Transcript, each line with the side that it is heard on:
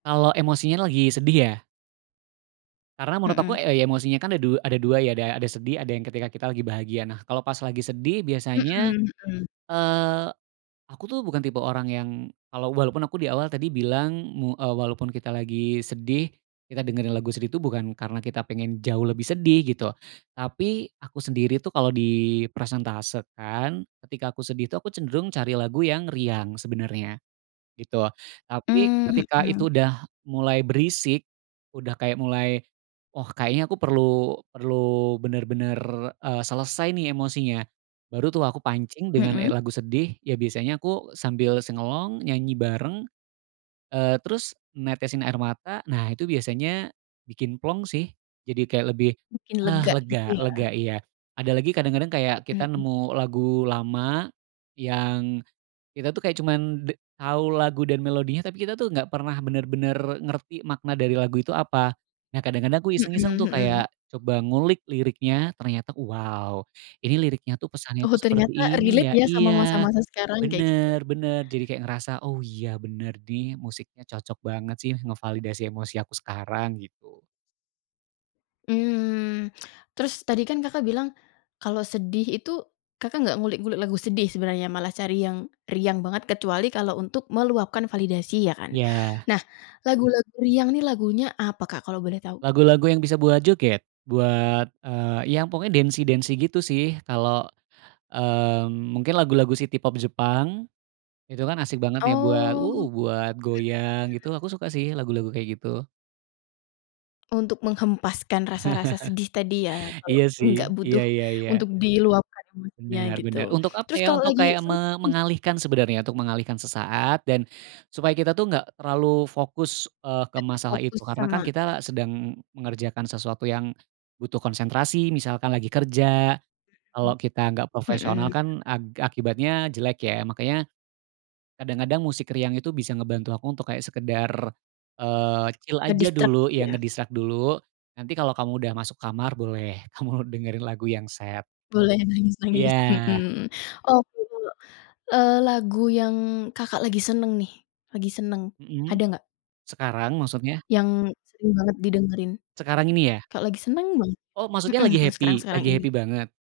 right: Kalau emosinya lagi sedih ya? Karena menurut aku
left: Mhm.
right: e ya emosinya kan ada du ada 2 ya ada ada sedih ada yang ketika kita lagi bahagia. Nah, kalau pas lagi sedih
left: Mhm
right: biasanya,
left: mhm.
right: eee, aku tuh bukan tipe orang yang, kalau walaupun aku diawal tadi bilang mu eee, walaupun kita lagi sedih, kita dengerin lagu sedih tuh bukan karena kita pengen jauh lebih sedih gitu, tapi aku sendiri tuh kalau dipresentasekan ketika aku sedih tuh aku cenderung cari lagu yang riang sebenarnya, gitu. Tapi
left: Mmm,
right: ketika itu
left: mhm.
right: udah mulai berisik, udah kayak mulai, oh, kayaknya aku perlu perlu bener-bener, eee, selesai nih emosinya, baru tuh aku pancing dengan e
left: Mhm.
right: lagu sedih ya biasanya aku sambil sing along nyanyi bareng, eee, terus netesin air mata nah itu biasanya, bikin plong sih jadi kayak lebih,
left: Bikin
right: ah,
left: lega gitu
right: lega
left: ya.
right: lega, iya, ada lagi kadang-kadang kayak kita
left: Mhm.
right: nemu lagu lama, yang, kita tuh kayak cuman de tahu lagu dan melodinya tapi kita tuh nggak pernah bener-bener ngerti makna dari lagu itu apa. Nah, kadang-kadang aku iseng-iseng
left: Mhm
right: tuh
left: mhm.
right: kayak, coba ngulik liriknya ternyata wow ini liriknya tuh pesannya
left: Oh,
right: tuh seperti
left: ternyata
right: ini ya
left: relate ya sama
right: iya,
left: masa-masa sekarang kayak gitu.
right: bener bener, jadi kayak ngerasa, oh, iya, bener nih musiknya cocok banget sih ngevalidasi emosi aku sekarang gitu.
left: Mmm, terus tadi kan Kakak bilang, kalau sedih itu, Kakak nggak ngulik-ngulik lagu sedih sebenarnya malah cari yang riang banget kecuali kalau untuk meluapkan validasi ya kan.
right: Iya.
left: Nah, lagu-lagu riang nih lagunya apa Kak kalau boleh tahu?
right: Lagu-lagu yang bisa buat joget, buat, eee, yang pokoknya dancy-dancy gitu sih, kalo, mmm, mungkin lagu-lagu city pop Jepang, itu kan asik banget ya buat,
left: Oh, mhm
right: uh,
left: mhm.
right: buat goyang gitu aku suka sih lagu-lagu kayak gitu.
left: Untuk menghempaskan rasa-rasa sedih tadi ya kalau
right: Iya, sih,
left: nggak
right: iya
left: butuh,
right: iya iya.
left: untuk diluapkan maksudnya
right: Bener
left: gitu.
right: benar, untuk apa
left: Terus
right: ya
left: kalau
right: untuk
left: lagi
right: kayak
left: seneng
right: me
left: nih?
right: mengalihkan sebenarnya untuk mengalihkan sesaat dan, supaya kita tuh nggak terlalu fokus, eee, ke
left: Nggak
right: masalah
left: terfokus
right: itu karena
left: sama
right: kan
left: mhm.
right: kita sedang mengerjakan sesuatu yang, butuh konsentrasi misalkan lagi kerja, kalau kita nggak
left: Mhm,
right: profesional
left: mhm.
right: kan ak akibatnya jelek ya makanya, kadang-kadang musik riang itu bisa ngebantu aku untuk kayak sekedar, eee, chill aja
left: Nge-distract
right: dulu
left: gitu
right: yang
left: ya?
right: nge-distract dulu, nanti kalau kamu udah masuk kamar boleh kamu dengerin lagu yang sad gitu,
left: Boleh nangis-nangis,
right: iya.
left: mhm, oke, kalo, eee, lagu yang Kakak lagi seneng nih, lagi seneng
right: Mhm,
left: ada nggak?
right: sekarang maksudnya?
left: Yang sering banget didengerin?
right: Sekarang ini ya?
left: Kalo lagi seneng gimana?
right: Oh, maksudnya
left: Mhm
right: lagi
left: mhm,
right: happy?
left: sekarang-sekarang
right: Lagi
left: ini.
right: happy banget?